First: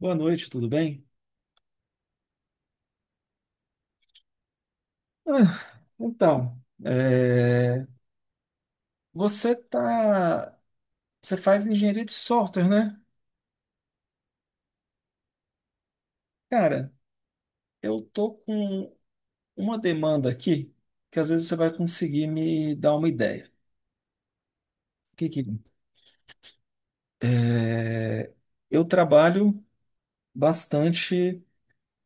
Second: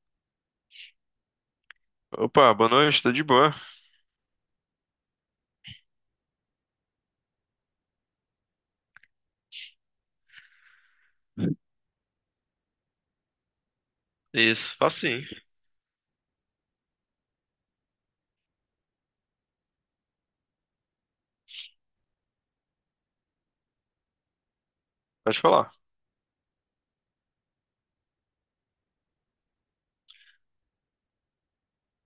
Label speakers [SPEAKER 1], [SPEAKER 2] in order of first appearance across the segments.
[SPEAKER 1] Boa noite, tudo bem?
[SPEAKER 2] Opa, boa noite, tudo de boa?
[SPEAKER 1] Ah, então, você tá, você faz engenharia de software, né?
[SPEAKER 2] Isso, faço sim.
[SPEAKER 1] Cara, eu tô com uma demanda aqui que às vezes você vai conseguir me dar uma ideia. O que
[SPEAKER 2] Pode
[SPEAKER 1] que-
[SPEAKER 2] falar.
[SPEAKER 1] é, É, Eu trabalho bastante,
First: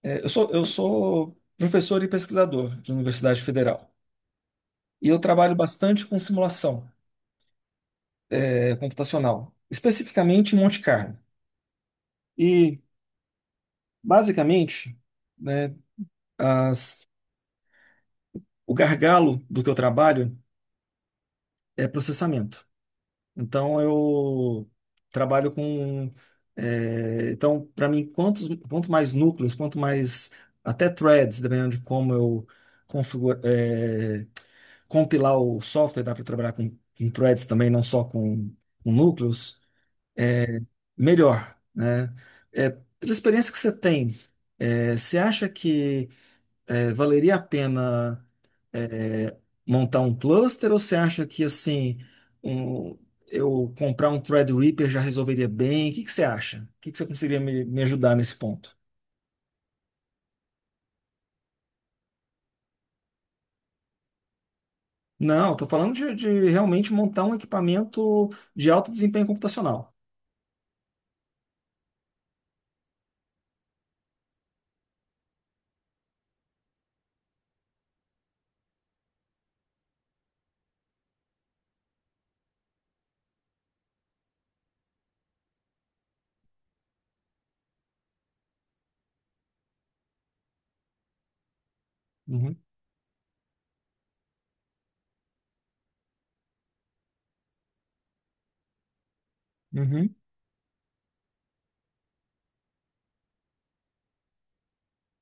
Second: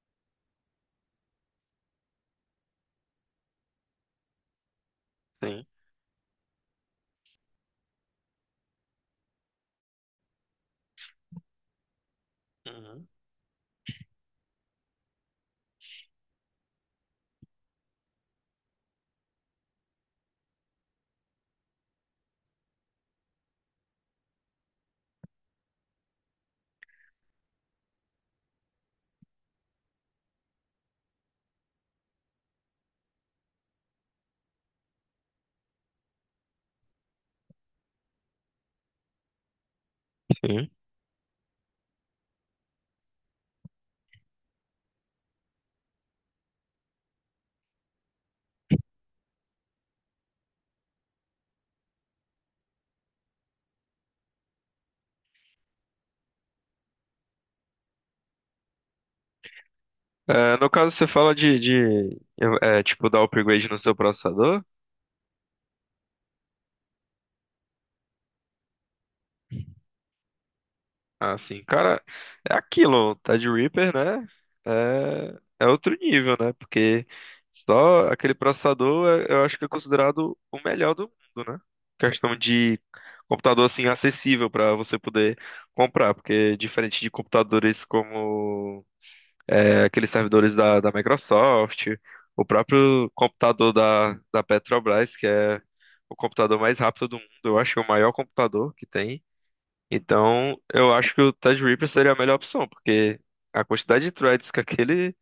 [SPEAKER 1] eu sou professor e pesquisador de Universidade Federal e eu trabalho
[SPEAKER 2] Sim.
[SPEAKER 1] bastante com simulação, computacional, especificamente em Monte Carlo. E
[SPEAKER 2] Uhum.
[SPEAKER 1] basicamente, né? as- o gargalo do que eu trabalho é processamento. Então eu trabalho então para mim quanto mais núcleos, quanto mais até threads, dependendo de como eu configura, compilar o software, dá para trabalhar com threads também, não só com núcleos,
[SPEAKER 2] Sim.
[SPEAKER 1] melhor, né? É, pela experiência que você tem, você acha que valeria a pena é, montar um cluster ou você acha que assim um- eu comprar um Threadripper já resolveria bem? O que que você acha? O que que você conseguiria me ajudar nesse ponto?
[SPEAKER 2] No caso, você fala de, tipo, dar upgrade no seu processador?
[SPEAKER 1] Não, estou falando de realmente montar um equipamento de alto desempenho computacional.
[SPEAKER 2] Ah, sim. Cara, é aquilo, tá de Reaper, né? É outro nível, né? Porque só aquele processador, eu acho que é considerado o melhor do mundo, né? Questão de computador, assim, acessível pra você poder comprar. Porque diferente de computadores como aqueles servidores da Microsoft, o
[SPEAKER 1] Uhum.
[SPEAKER 2] próprio computador da Petrobras, que é o computador mais rápido do mundo, eu acho que é o maior computador que tem.
[SPEAKER 1] Uhum.
[SPEAKER 2] Então, eu acho que o Tide seria a melhor opção, porque a quantidade de threads que aquele,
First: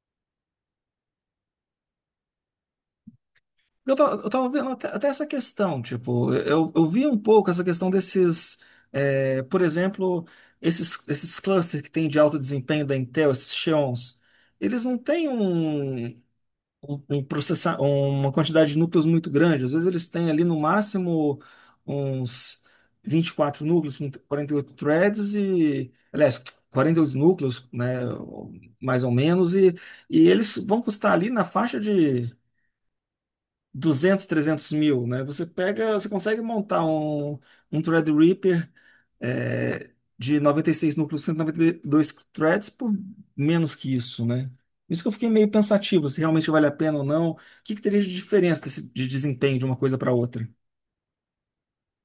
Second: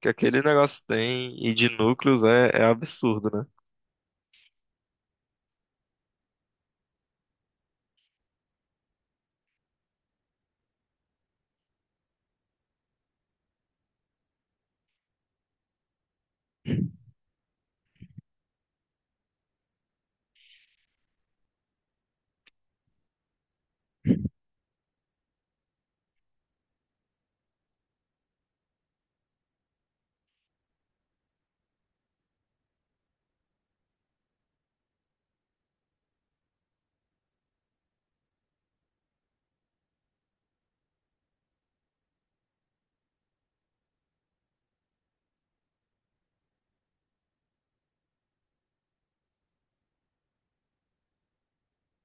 [SPEAKER 2] que aquele negócio tem e de núcleos é absurdo, né?
[SPEAKER 1] Eu tava vendo até essa questão, tipo, eu vi um pouco essa questão desses, por exemplo, esses clusters que tem de alto desempenho da Intel, esses Xeons, eles não têm uma quantidade de núcleos muito grande, às vezes eles têm ali no máximo uns 24 núcleos, com 48 threads e, aliás, 48 núcleos, né, mais ou menos, e eles vão custar ali na faixa de 200, 300 mil, né? Você pega, você consegue montar um Threadripper de 96 núcleos, 192 threads por menos que isso, né? Isso que eu fiquei meio pensativo, se realmente vale a pena ou não. O que que teria de diferença de desempenho de uma coisa para outra?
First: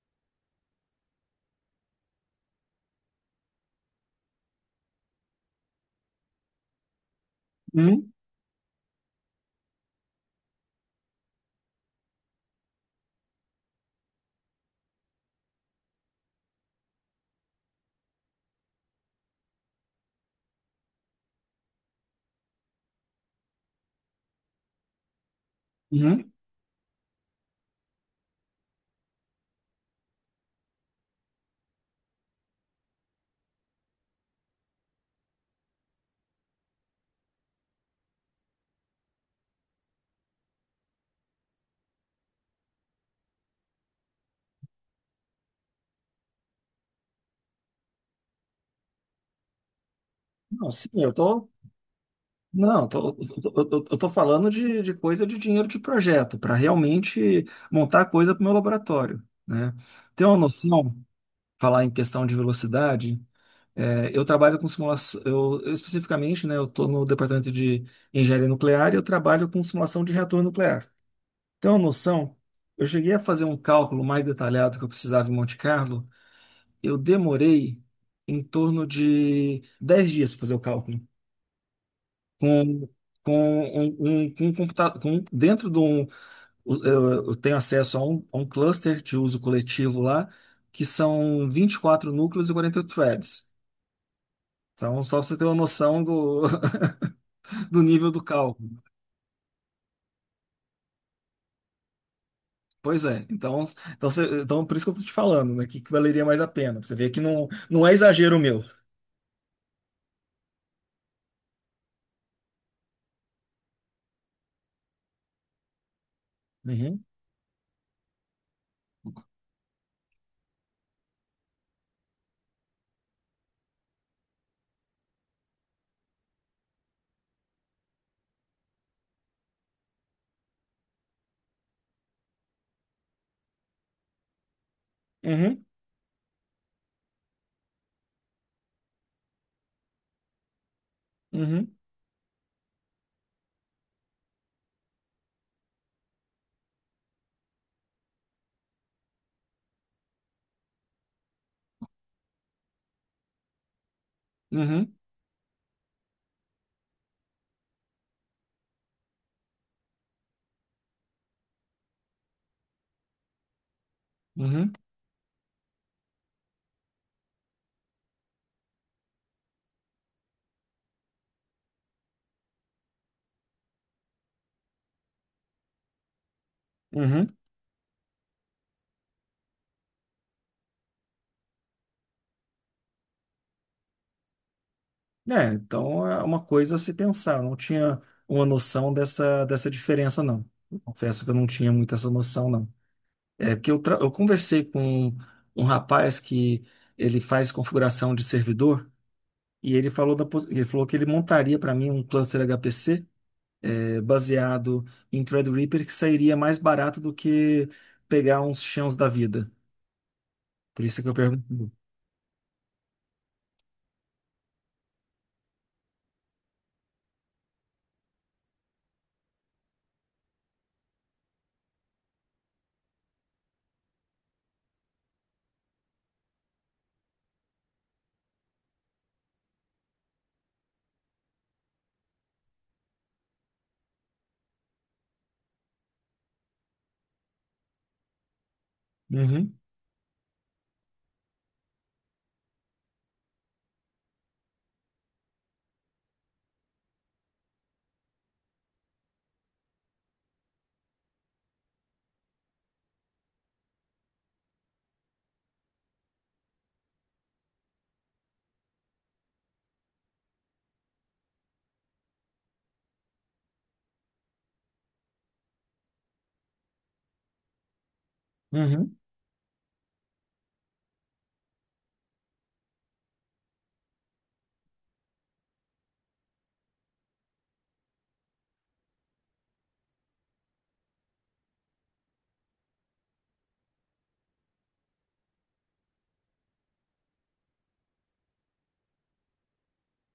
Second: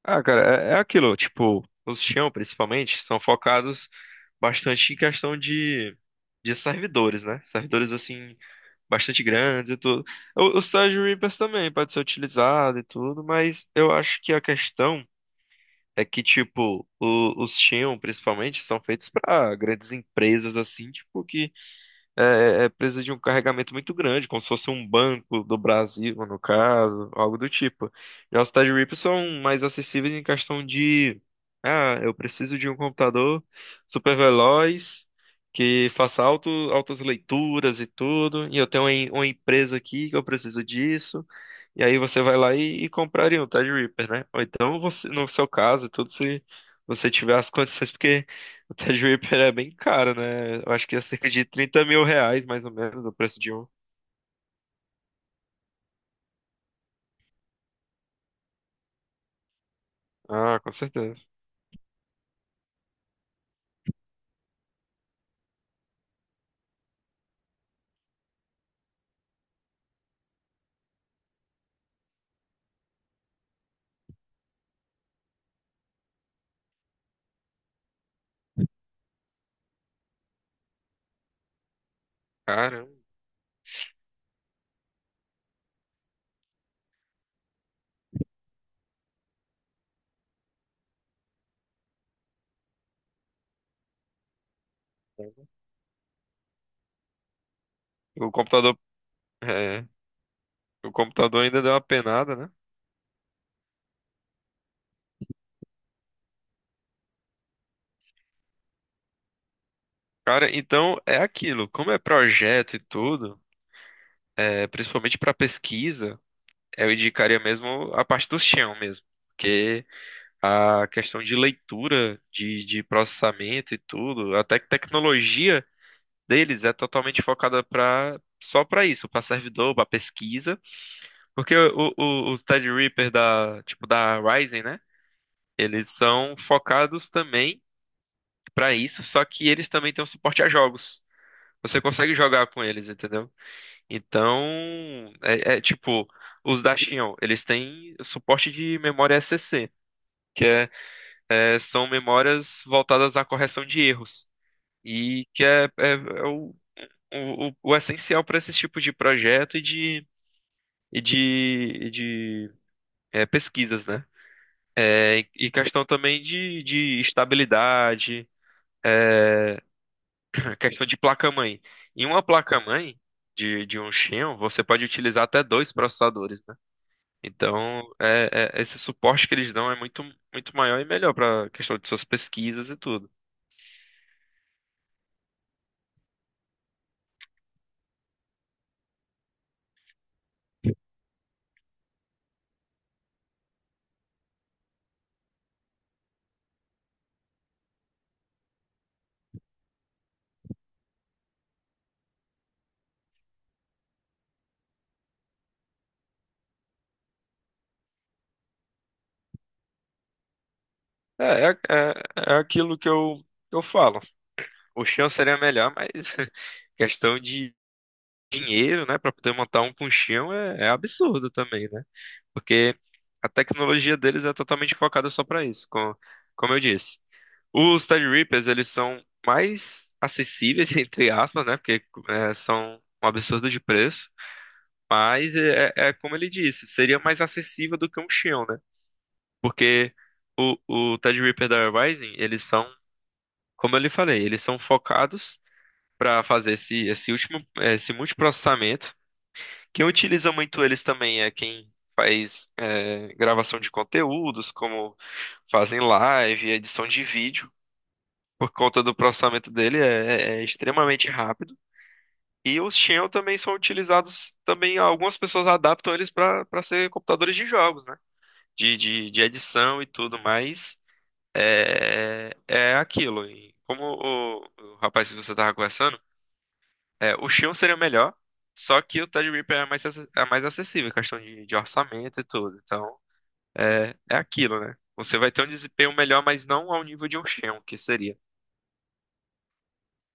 [SPEAKER 2] Ah, cara, é aquilo, tipo, os Xeon, principalmente, são focados bastante em questão de servidores, né? Servidores,
[SPEAKER 1] Uhum,
[SPEAKER 2] assim, bastante grandes e tudo. O Sérgio Ribas também pode ser utilizado e tudo, mas eu acho que a questão é que, tipo, os Xeon, principalmente, são feitos para grandes empresas, assim, tipo, que é, precisa de um carregamento muito grande, como se fosse um Banco do Brasil,
[SPEAKER 1] uhum.
[SPEAKER 2] no caso, algo do tipo. Já os TidyRips são mais acessíveis em questão de, ah, eu preciso de um computador super veloz, que faça altas leituras e tudo, e eu tenho uma empresa aqui que eu preciso disso, e aí você vai lá e compraria um TidyRipper, né? Ou então, você, no seu caso, tudo se você tiver as condições, porque o Ted Reaper é bem caro, né?
[SPEAKER 1] Não,
[SPEAKER 2] Eu acho
[SPEAKER 1] sim,
[SPEAKER 2] que é
[SPEAKER 1] eu
[SPEAKER 2] cerca de
[SPEAKER 1] tô.
[SPEAKER 2] R$ 30.000, mais ou
[SPEAKER 1] Não,
[SPEAKER 2] menos, o preço de um.
[SPEAKER 1] eu tô falando de coisa de dinheiro de projeto, para realmente montar coisa para o meu laboratório, né? Tem uma
[SPEAKER 2] Ah, com
[SPEAKER 1] noção,
[SPEAKER 2] certeza.
[SPEAKER 1] falar em questão de velocidade? É, eu trabalho com simulação, eu especificamente, né, eu estou no departamento de engenharia nuclear e eu trabalho com simulação de reator nuclear. Então, uma noção, eu cheguei a fazer um cálculo mais detalhado que eu precisava em Monte Carlo, eu demorei em torno de 10 dias para fazer o cálculo, com,
[SPEAKER 2] Caramba.
[SPEAKER 1] com um computador, eu, eu tenho acesso a um cluster de uso coletivo lá, que são 24 núcleos e 48 threads. Então, só para você ter uma noção do nível do
[SPEAKER 2] O
[SPEAKER 1] cálculo.
[SPEAKER 2] computador, é, o computador ainda deu uma penada, né?
[SPEAKER 1] Pois é. Então por isso que eu tô te falando, né? Que valeria mais a pena. Pra você vê que não, não é exagero meu.
[SPEAKER 2] Cara, então é aquilo. Como é projeto e tudo, principalmente para pesquisa, eu
[SPEAKER 1] Uhum,
[SPEAKER 2] indicaria mesmo a parte do chão mesmo. Porque a questão de leitura, de processamento e tudo, até que tecnologia deles é totalmente focada para só para isso, para servidor, para pesquisa. Porque os Tide Reaper da, tipo, da Ryzen, né?
[SPEAKER 1] uhum,
[SPEAKER 2] Eles são focados também pra isso, só que eles também têm um suporte a jogos.
[SPEAKER 1] uhum,
[SPEAKER 2] Você consegue jogar com eles, entendeu? Então, é tipo, os da Xeon, eles têm suporte de memória SCC, que é, são memórias voltadas à correção de erros.
[SPEAKER 1] uhum,
[SPEAKER 2] E que é, é- é o essencial para esse tipo de projeto e de, e de pesquisas, né?
[SPEAKER 1] uhum,
[SPEAKER 2] É, e questão também de estabilidade, é, questão de placa-mãe. Em uma placa-mãe de um Xeon, você pode utilizar até dois processadores, né?
[SPEAKER 1] uhum.
[SPEAKER 2] Então, esse suporte que eles dão é muito, muito maior e melhor para questão de suas pesquisas e tudo.
[SPEAKER 1] É, então é uma coisa a se pensar. Não tinha uma noção dessa diferença, não. Eu confesso que eu não tinha muito essa noção, não. É porque eu conversei com um rapaz que ele faz configuração de servidor e ele falou que ele montaria para mim um cluster HPC baseado em Threadripper que sairia mais barato do que pegar uns chãos da vida. Por isso que eu
[SPEAKER 2] É, é,
[SPEAKER 1] pergunto.
[SPEAKER 2] é, é aquilo que eu falo. O Xeon seria melhor, mas questão de dinheiro, né, para poder montar um com Xeon é absurdo também, né? Porque a tecnologia deles é totalmente focada só para isso, como, eu disse. Os Tide Reapers, eles são mais acessíveis, entre aspas, né? Porque é, são um absurdo de preço, mas é como ele disse, seria mais acessível do que um Xeon, né?
[SPEAKER 1] Uhum,
[SPEAKER 2] Porque o Tide Reaper da Rising, eles são, como eu lhe falei, eles são focados para fazer esse multiprocessamento. Quem utiliza muito eles também é quem faz gravação de conteúdos, como fazem live, edição de vídeo. Por conta do processamento dele é extremamente rápido. E os Xeon também são utilizados, também algumas pessoas adaptam eles para ser computadores de jogos, né?
[SPEAKER 1] uhum.
[SPEAKER 2] De edição e tudo mais. É, é aquilo. E como o rapaz que você estava conversando, é, o Xion seria o melhor, só que o Tide Reaper é mais acessível, questão de orçamento e tudo. Então, é, é aquilo, né? Você vai ter um desempenho melhor, mas não ao nível de um Xion, que seria.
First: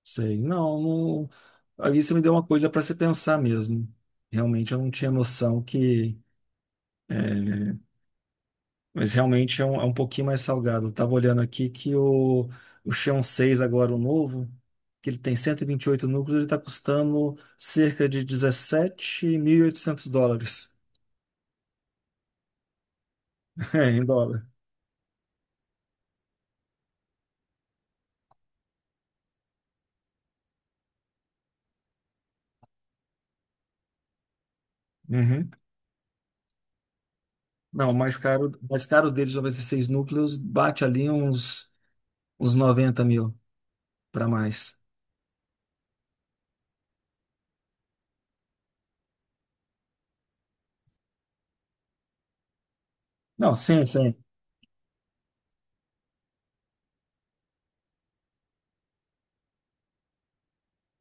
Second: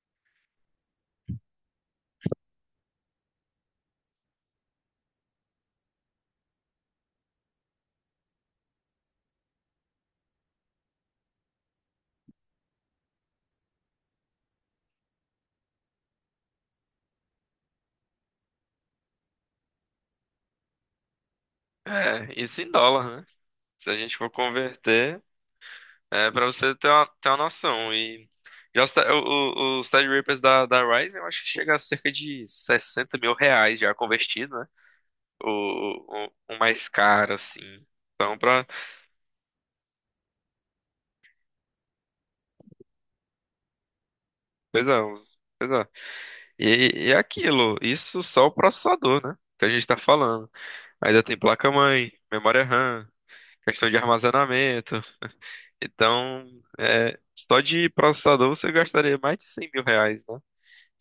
[SPEAKER 1] Sei. Não, não... Aí você me deu uma coisa para você pensar mesmo. Realmente eu não tinha noção que. é, Mas realmente é um pouquinho mais salgado. Eu tava olhando aqui que o Xeon seis agora, o novo, que ele tem 128 núcleos, ele está custando cerca de 17.800 dólares.
[SPEAKER 2] É, isso em dólar, né?
[SPEAKER 1] É,
[SPEAKER 2] Se a
[SPEAKER 1] em
[SPEAKER 2] gente for
[SPEAKER 1] dólar.
[SPEAKER 2] converter, é pra você ter ter uma noção. E já os, Ti- o- os Tide Reapers da Ryzen, eu acho que chega a cerca de R$ 60.000 já convertido, né?
[SPEAKER 1] Uhum.
[SPEAKER 2] O mais caro, assim.
[SPEAKER 1] Não,
[SPEAKER 2] Então, pra.
[SPEAKER 1] o mais caro deles, 96 núcleos, bate ali uns 90 mil para mais.
[SPEAKER 2] Pois é, pois é. E é aquilo, isso só o processador, né? Que a gente tá falando. Ainda tem placa-mãe, memória RAM,
[SPEAKER 1] Não, sim,
[SPEAKER 2] questão de
[SPEAKER 1] sim.
[SPEAKER 2] armazenamento. Então, é, só de processador você gastaria mais de R$ 100.000, né?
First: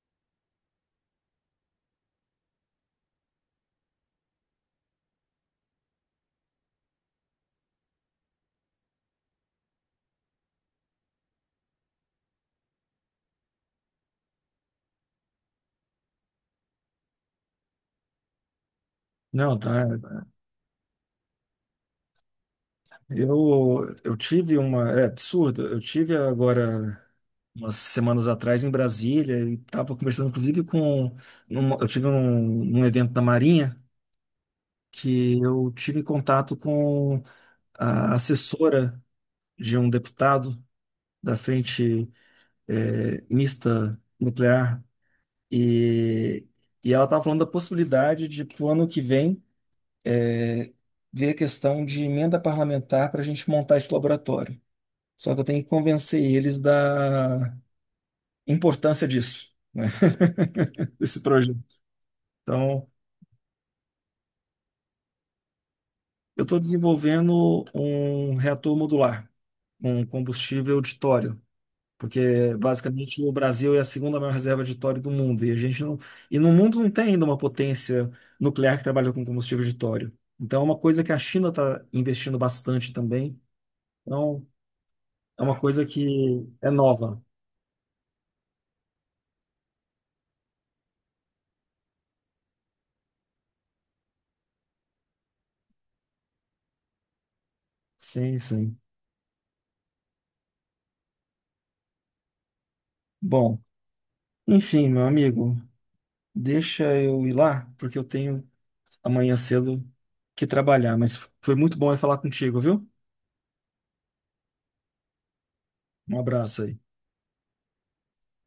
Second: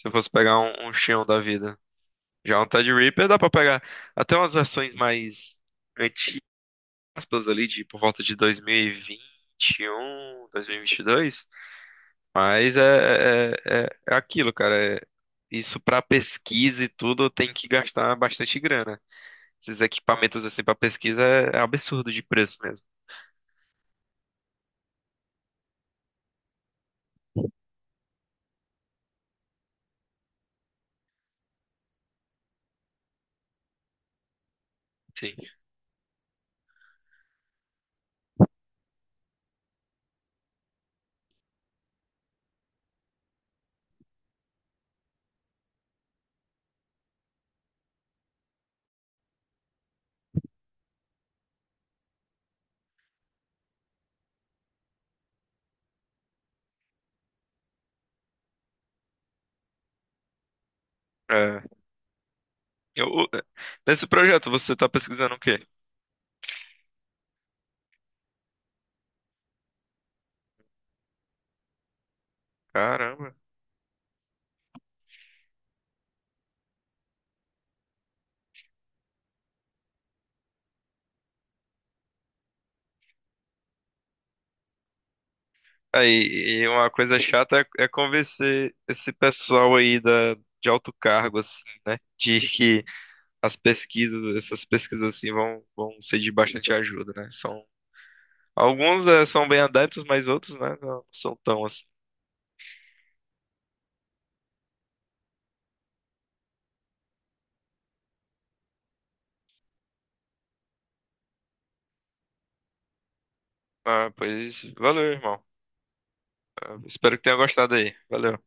[SPEAKER 2] Se eu fosse pegar um Xeon da vida. Já um Threadripper dá pra pegar até umas versões mais antigas aspas, ali, de por volta de dois mil e um, dois mil e vinte um 2021, dois mas é, é aquilo, cara. Isso para pesquisa e tudo tem que gastar bastante grana.
[SPEAKER 1] Não, tá.
[SPEAKER 2] Esses equipamentos assim para pesquisa é absurdo de preço mesmo.
[SPEAKER 1] Eu tive uma. É absurdo. Eu tive agora, umas semanas atrás, em Brasília, e estava conversando, inclusive, com. Eu tive um evento da Marinha
[SPEAKER 2] Sim.
[SPEAKER 1] que eu tive contato com a assessora de um deputado da Frente Mista Nuclear. E, e ela estava falando da possibilidade de, para o ano que vem, é, ver a questão de emenda parlamentar para a gente montar esse laboratório. Só que eu tenho que convencer eles da importância disso, né? Desse projeto.
[SPEAKER 2] É.
[SPEAKER 1] Então,
[SPEAKER 2] Eu- Nesse projeto você tá pesquisando o quê?
[SPEAKER 1] eu estou desenvolvendo um reator modular, um combustível de tório. Porque basicamente o
[SPEAKER 2] Caramba.
[SPEAKER 1] Brasil é a segunda maior reserva de tório do mundo e a gente não, e no mundo não tem ainda uma potência nuclear que trabalha com combustível de tório. Então é uma coisa que a China está investindo bastante também. Então é uma coisa que
[SPEAKER 2] Aí, e
[SPEAKER 1] é
[SPEAKER 2] uma coisa
[SPEAKER 1] nova.
[SPEAKER 2] chata é convencer esse pessoal aí da, de alto cargo, assim, né? De que as pesquisas, essas pesquisas assim vão ser de bastante ajuda, né? São,
[SPEAKER 1] Sim, sim.
[SPEAKER 2] alguns são bem adeptos, mas outros, né, não são tão assim.
[SPEAKER 1] Bom, enfim, meu amigo, deixa eu ir lá porque eu tenho amanhã cedo que trabalhar, mas foi muito bom eu falar contigo, viu?
[SPEAKER 2] Ah, pois valeu, irmão.
[SPEAKER 1] Um abraço aí.
[SPEAKER 2] Eu espero que tenha gostado aí. Valeu.